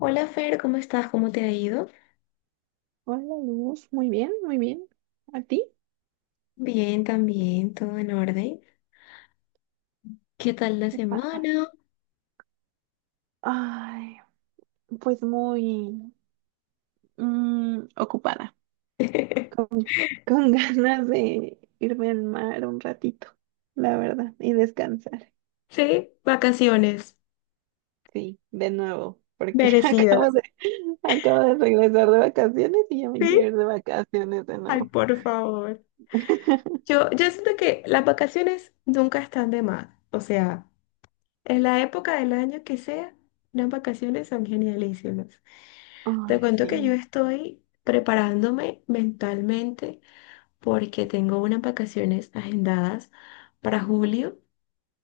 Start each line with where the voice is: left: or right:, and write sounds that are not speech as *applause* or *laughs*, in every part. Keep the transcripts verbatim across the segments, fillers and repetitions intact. left: Hola Fer, ¿cómo estás? ¿Cómo te ha ido?
right: Hola Luz, muy bien, muy bien. ¿A ti?
left: Bien, también, todo en orden. ¿Qué tal la
right: ¿Qué pasa?
left: semana?
right: Ay, pues muy mm, ocupada, con,
left: *laughs*
right: con *laughs* ganas de irme al mar un ratito, la verdad, y descansar.
left: Sí, vacaciones
right: Sí, de nuevo, porque *laughs* acabo
left: merecidas.
right: de, acabo de regresar de vacaciones y ya me
left: Sí,
right: quiero ir de vacaciones de
left: ay,
right: nuevo.
left: por favor.
right: *laughs*
left: Yo, yo siento que las vacaciones nunca están de más. O sea, en la época del año que sea, las vacaciones son genialísimas. Te
right: Ay,
left: cuento que yo
right: sí.
left: estoy preparándome mentalmente porque tengo unas vacaciones agendadas para julio,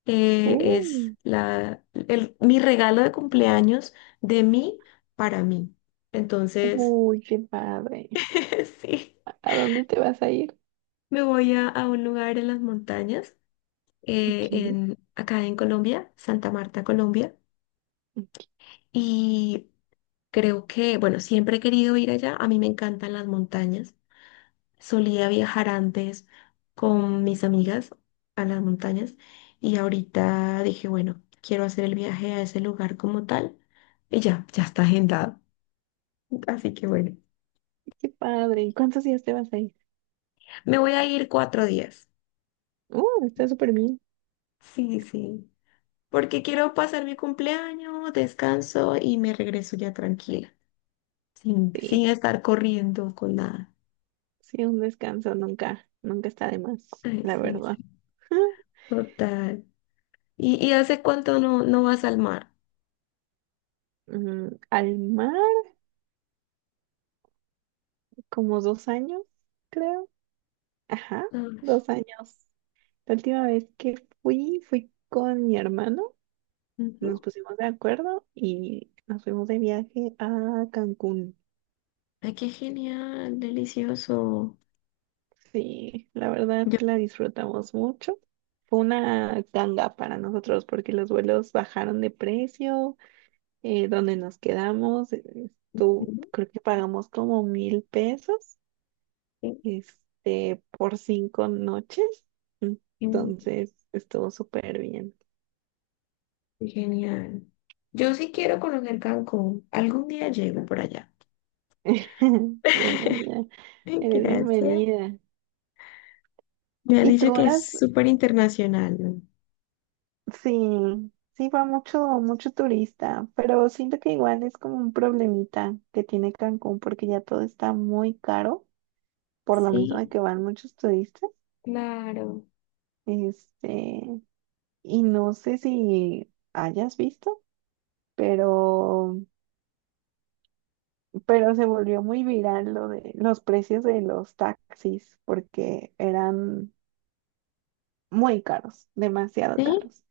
left: eh, es
right: Uy,
left: la, el- mi regalo de cumpleaños de mí para mí. Entonces,
right: uy, qué padre.
left: *laughs* sí,
right: ¿A dónde te vas a ir?
left: me voy a, a un lugar en las montañas, eh,
right: Aquí,
left: en, acá en Colombia, Santa Marta, Colombia, y creo que, bueno, siempre he querido ir allá, a mí me encantan las montañas, solía viajar antes con mis amigas a las montañas y ahorita dije, bueno, quiero hacer el viaje a ese lugar como tal. Y ya, ya está agendado. Así que bueno,
right: qué padre. ¿Y cuántos días te vas a ir?
left: me voy a ir cuatro días.
right: Uh, está súper bien.
left: Sí, sí. Porque quiero pasar mi cumpleaños, descanso y me regreso ya tranquila, sin,
right: Sí,
left: sin estar corriendo con nada.
right: sí, un descanso nunca, nunca está de más,
left: Ay,
right: la
left: sí,
right: verdad.
left: sí,
right: *laughs*
left: total. ¿Y, y hace cuánto no, no vas al mar?
right: Mm, al mar, como dos años, creo. Ajá,
left: Ay,
right: dos años. La última vez que fui, fui con mi hermano, nos
left: ujú.
right: pusimos de acuerdo y nos fuimos de viaje a Cancún.
left: Ay, qué genial, delicioso.
right: Sí, la verdad
left: Yo,
right: la disfrutamos mucho. Fue una ganga para nosotros porque los vuelos bajaron de precio, eh, donde nos quedamos, eh, tú creo que pagamos como mil pesos,
left: sí,
right: este, por cinco noches.
left: sí,
right: Entonces, estuvo súper bien.
left: qué genial. Yo sí quiero conocer Cancún. Algún día llego por allá.
right: *laughs* Bienvenida,
left: *laughs*
right: eres
left: Gracias.
right: bienvenida.
left: Me han
right: Y
left: dicho
right: tú
left: que es
right: has,
left: súper internacional, ¿no?
right: sí, sí va mucho, mucho turista, pero siento que igual es como un problemita que tiene Cancún porque ya todo está muy caro, por lo mismo de
left: Sí,
right: que van muchos turistas.
left: claro.
right: Este, y no sé si hayas visto, pero, pero se volvió muy viral lo de los precios de los taxis porque eran muy caros, demasiado
left: ¿Sí?
right: caros.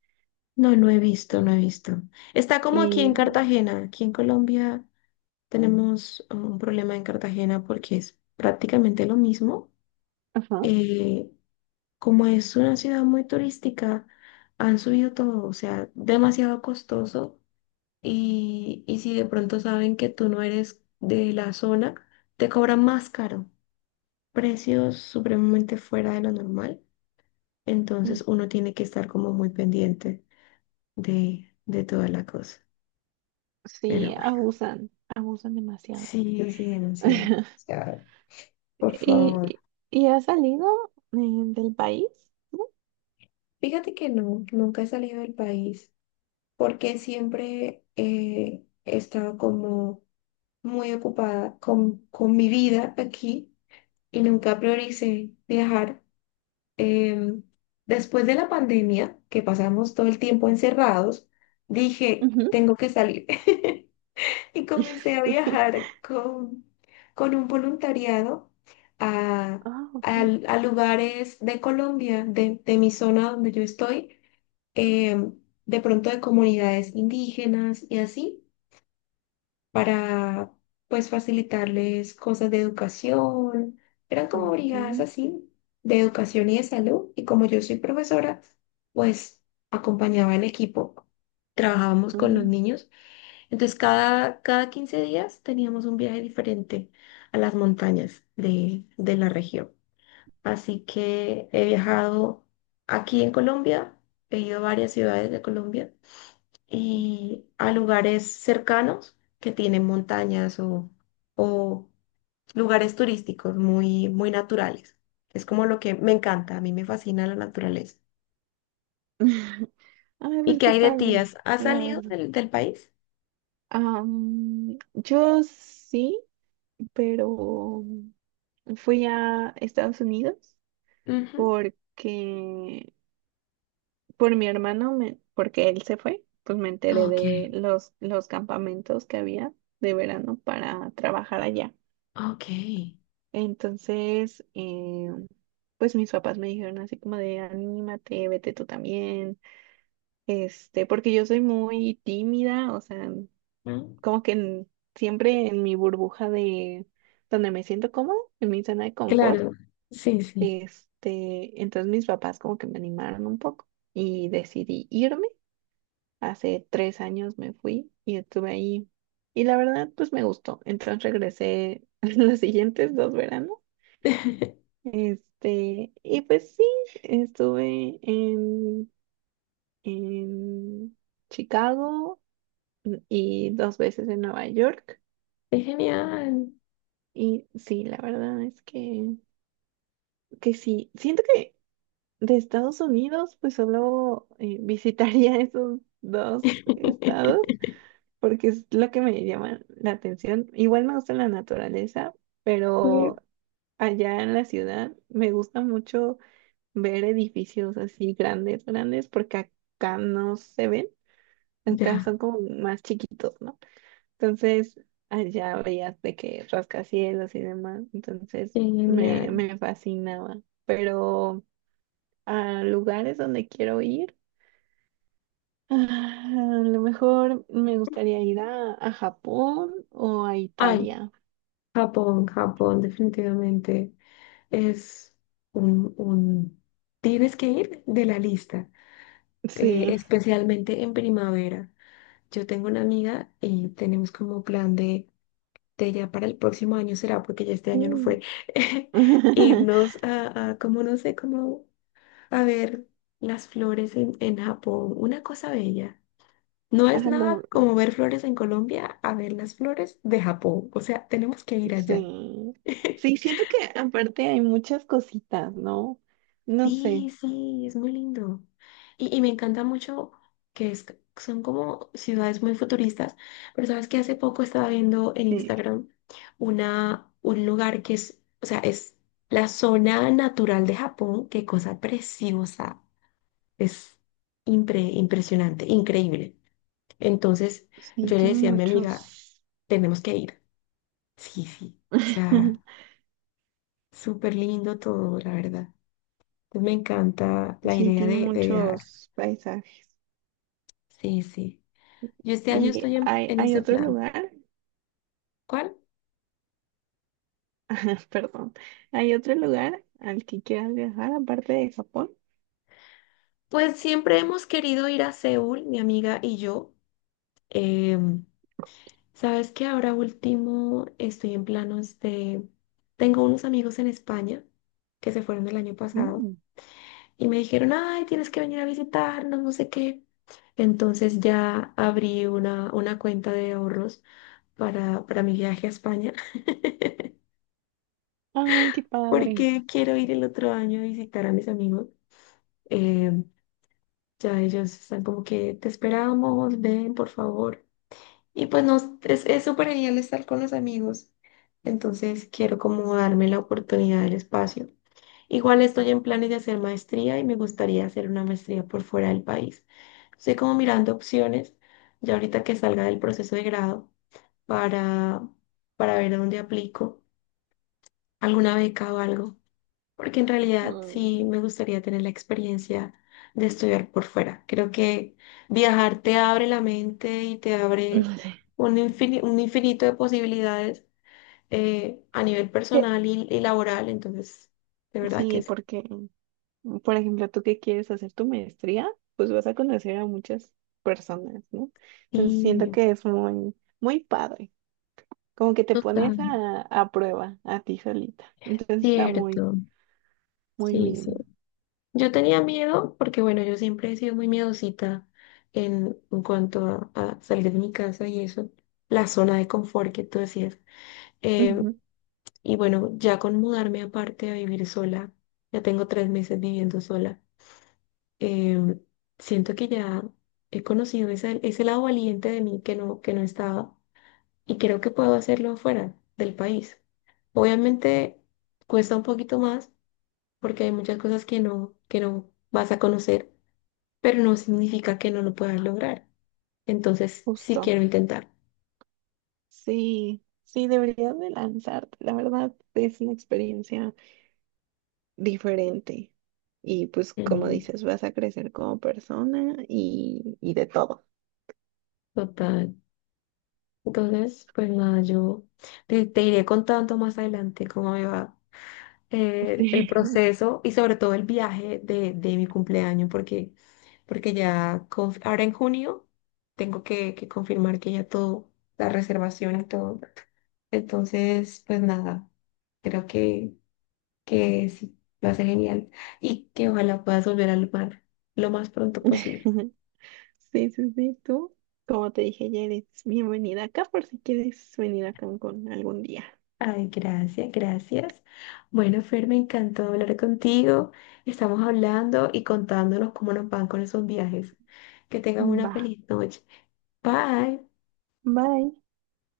left: No, no he visto, no he visto. Está como aquí en
right: Y,
left: Cartagena. Aquí en Colombia tenemos ah, un problema en Cartagena porque es prácticamente lo mismo.
right: ajá,
left: Eh, como es una ciudad muy turística, han subido todo, o sea, demasiado costoso. Y, y si de pronto saben que tú no eres de la zona, te cobran más caro. Precios supremamente fuera de lo normal. Entonces uno tiene que estar como muy pendiente de, de toda la cosa. Pero
right: sí,
left: bueno,
right: abusan, abusan demasiado.
left: sí, sí, denunciado. O
right: *laughs*
left: sea, por
right: ¿Y,
left: favor.
right: y y has salido eh, del país, ¿no?
left: Fíjate que no, nunca he salido del país porque siempre eh, he estado como muy ocupada con, con mi vida aquí y nunca prioricé viajar. Em, después de la pandemia, que pasamos todo el tiempo encerrados, dije,
right: Ujú.
left: tengo que salir. *laughs* Y
right: *laughs*
left: comencé a
right: Sí.
left: viajar con, con un voluntariado a,
right: Ah, ok.
left: a- a lugares de Colombia, de, de mi zona donde yo estoy, em, de pronto de comunidades indígenas y así, para pues facilitarles cosas de educación. Eran como
right: Ok.
left: brigadas así, de educación y de salud. Y como yo soy profesora, pues acompañaba al equipo, trabajábamos con los
right: Mm.
left: niños. Entonces, cada, cada quince días teníamos un viaje diferente a las montañas de, de la región. Así que he viajado aquí en Colombia, he ido a varias ciudades de Colombia y a lugares cercanos que tienen montañas o, o lugares turísticos muy, muy naturales. Es como lo que me encanta, a mí me fascina la naturaleza.
right: *laughs* Ay,
left: ¿Y
right: pues
left: qué
right: qué
left: hay de
right: padre,
left: tías? ¿Has
right: la
left: salido
right: verdad.
left: del, del país?
right: Am, yo sí, pero fui a Estados Unidos
left: Ujú.
right: porque por mi hermano, me- porque él se fue, pues me enteré
left: Ok,
right: de los, los campamentos que había de verano para trabajar allá.
left: ok.
right: Entonces, eh, pues mis papás me dijeron así como de anímate, vete tú también, este, porque yo soy muy tímida, o sea,
left: Mm.
right: como que en- siempre en mi burbuja de donde me siento cómoda, en mi zona de confort,
left: Claro, sí, sí.
right: este, entonces mis papás como que me animaron un poco y decidí irme. Hace tres años me fui y estuve ahí y la verdad pues me gustó. Entonces regresé *laughs* los siguientes dos veranos,
left: *laughs*
right: este, y pues sí, estuve en, en Chicago y dos veces en Nueva York.
left: Es genial.
right: Y sí, la verdad es que que sí, siento que de Estados Unidos, pues solo eh, visitaría *laughs* esos dos estados,
left: *laughs*
right: porque es lo que me llama la atención. Igual me gusta la naturaleza, pero
left: Sí.
right: allá en la ciudad me gusta mucho ver edificios así grandes, grandes, porque acá no se ven, acá
left: Ya,
right: son como más chiquitos, ¿no? Entonces, allá veías de que rascacielos y demás,
left: qué
right: entonces me,
left: genial.
right: me fascinaba, pero a lugares donde quiero ir. Ah, a lo mejor me gustaría ir a, a Japón o a
left: Ay,
right: Italia.
left: Japón, Japón, definitivamente es un, un... Tienes que ir de la lista, eh,
right: Sí.
left: especialmente en primavera. Yo tengo una amiga y tenemos como plan de, de ya para el próximo año será, porque ya este año no
right: Mm.
left: fue, *laughs*
right: *laughs*
left: irnos a, a como no sé, como a ver las flores en, en Japón, una cosa bella. No
right: A
left: es nada
right: lo-
left: como ver flores en Colombia a ver las flores de Japón. O sea, tenemos que ir allá.
right: sí. Sí,
left: *laughs*
right: siento que aparte hay muchas cositas, ¿no? No sé.
left: Sí, sí, es muy lindo. Y, y me encanta mucho que es- son como ciudades muy futuristas, pero sabes que hace poco estaba viendo en
right: Sí,
left: Instagram una, un lugar que es, o sea, es la zona natural de Japón, qué cosa preciosa, es impre- impresionante, increíble. Entonces
right: sí,
left: yo le
right: tiene
left: decía a mi amiga,
right: muchos.
left: tenemos que ir. Sí, sí. O sea,
right: *laughs*
left: súper lindo todo, la verdad. Pues me encanta la
right: Sí,
left: idea
right: tiene
left: de, de viajar.
right: muchos paisajes.
left: Sí, sí. Yo este año
right: Y
left: estoy en,
right: hay,
left: en
right: hay
left: ese
right: otro
left: plan.
right: lugar,
left: ¿Cuál?
right: *laughs* perdón, hay otro lugar al que quieras viajar aparte de Japón.
left: Pues siempre hemos querido ir a Seúl, mi amiga y yo. Em, sabes que ahora último estoy en planos de... Tengo unos amigos en España que se fueron el año pasado. Y me dijeron, ay, tienes que venir a visitarnos, no sé qué. Entonces ya abrí una, una cuenta de ahorros para, para mi viaje a España, *laughs*
right: Ay, qué padre.
left: porque quiero ir el otro año a visitar a mis amigos. Eh, ya ellos están como que te esperamos, ven, por favor. Y pues no, es, es súper genial estar con los amigos. Entonces quiero como darme la oportunidad del espacio. Igual estoy en planes de hacer maestría y me gustaría hacer una maestría por fuera del país. Estoy como mirando opciones, ya ahorita que salga del proceso de grado, para, para ver a dónde aplico alguna beca o algo, porque en realidad sí
right: Mm.
left: me gustaría tener la experiencia de estudiar por fuera. Creo que viajar te abre la mente y te
right: *laughs*
left: abre
right: No sé.
left: un infini- un infinito de posibilidades, eh, a nivel
right: ¿Qué?
left: personal y, y laboral, entonces de verdad que
right: Sí, porque, por ejemplo, tú que quieres hacer tu maestría, pues vas a conocer a muchas personas, ¿no? Entonces siento
left: sí.
right: que es muy, muy padre. Como que te
left: Total,
right: pones a, a prueba a ti solita. Entonces está muy,
left: cierto.
right: muy
left: Sí, sí.
right: bien.
left: Yo tenía miedo porque, bueno, yo siempre he sido muy miedosita en, en cuanto a, a salir de mi casa y eso, la zona de confort que tú decías. Eh,
right: Ujú.
left: y bueno, ya con mudarme aparte a vivir sola, ya tengo tres meses viviendo sola, eh, siento que ya he conocido ese, ese lado valiente de mí que no, que no estaba y creo que puedo hacerlo fuera del país. Obviamente cuesta un poquito más porque hay muchas cosas que no, que no vas a conocer, pero no significa que no lo puedas lograr. Entonces, sí
right: Justo.
left: quiero intentar.
right: Sí, sí, deberías de lanzarte. La verdad es una experiencia diferente. Y pues como
left: Ujú,
right: dices, vas a crecer como persona y, y de todo. *laughs*
left: total. Entonces, pues nada, yo te, te iré contando más adelante cómo me va, eh, el
right: Sí,
left: proceso y sobre todo el viaje de, de mi cumpleaños, porque, porque ya conf- ahora en junio tengo que, que confirmar que ya todo, la reservación y todo. Entonces, pues nada, creo que que sí, va a ser genial y que ojalá puedas volver al mar lo más pronto
right: *laughs*
left: posible.
right: sí, sí, sí, tú. Como te dije ya eres bienvenida acá por si quieres venir a Cancún algún día.
left: Ay, gracias, gracias. Bueno, Fer, me encantó hablar contigo. Estamos hablando y contándonos cómo nos van con esos viajes. Que tengas una
right: Va,
left: feliz noche. Bye.
right: bye.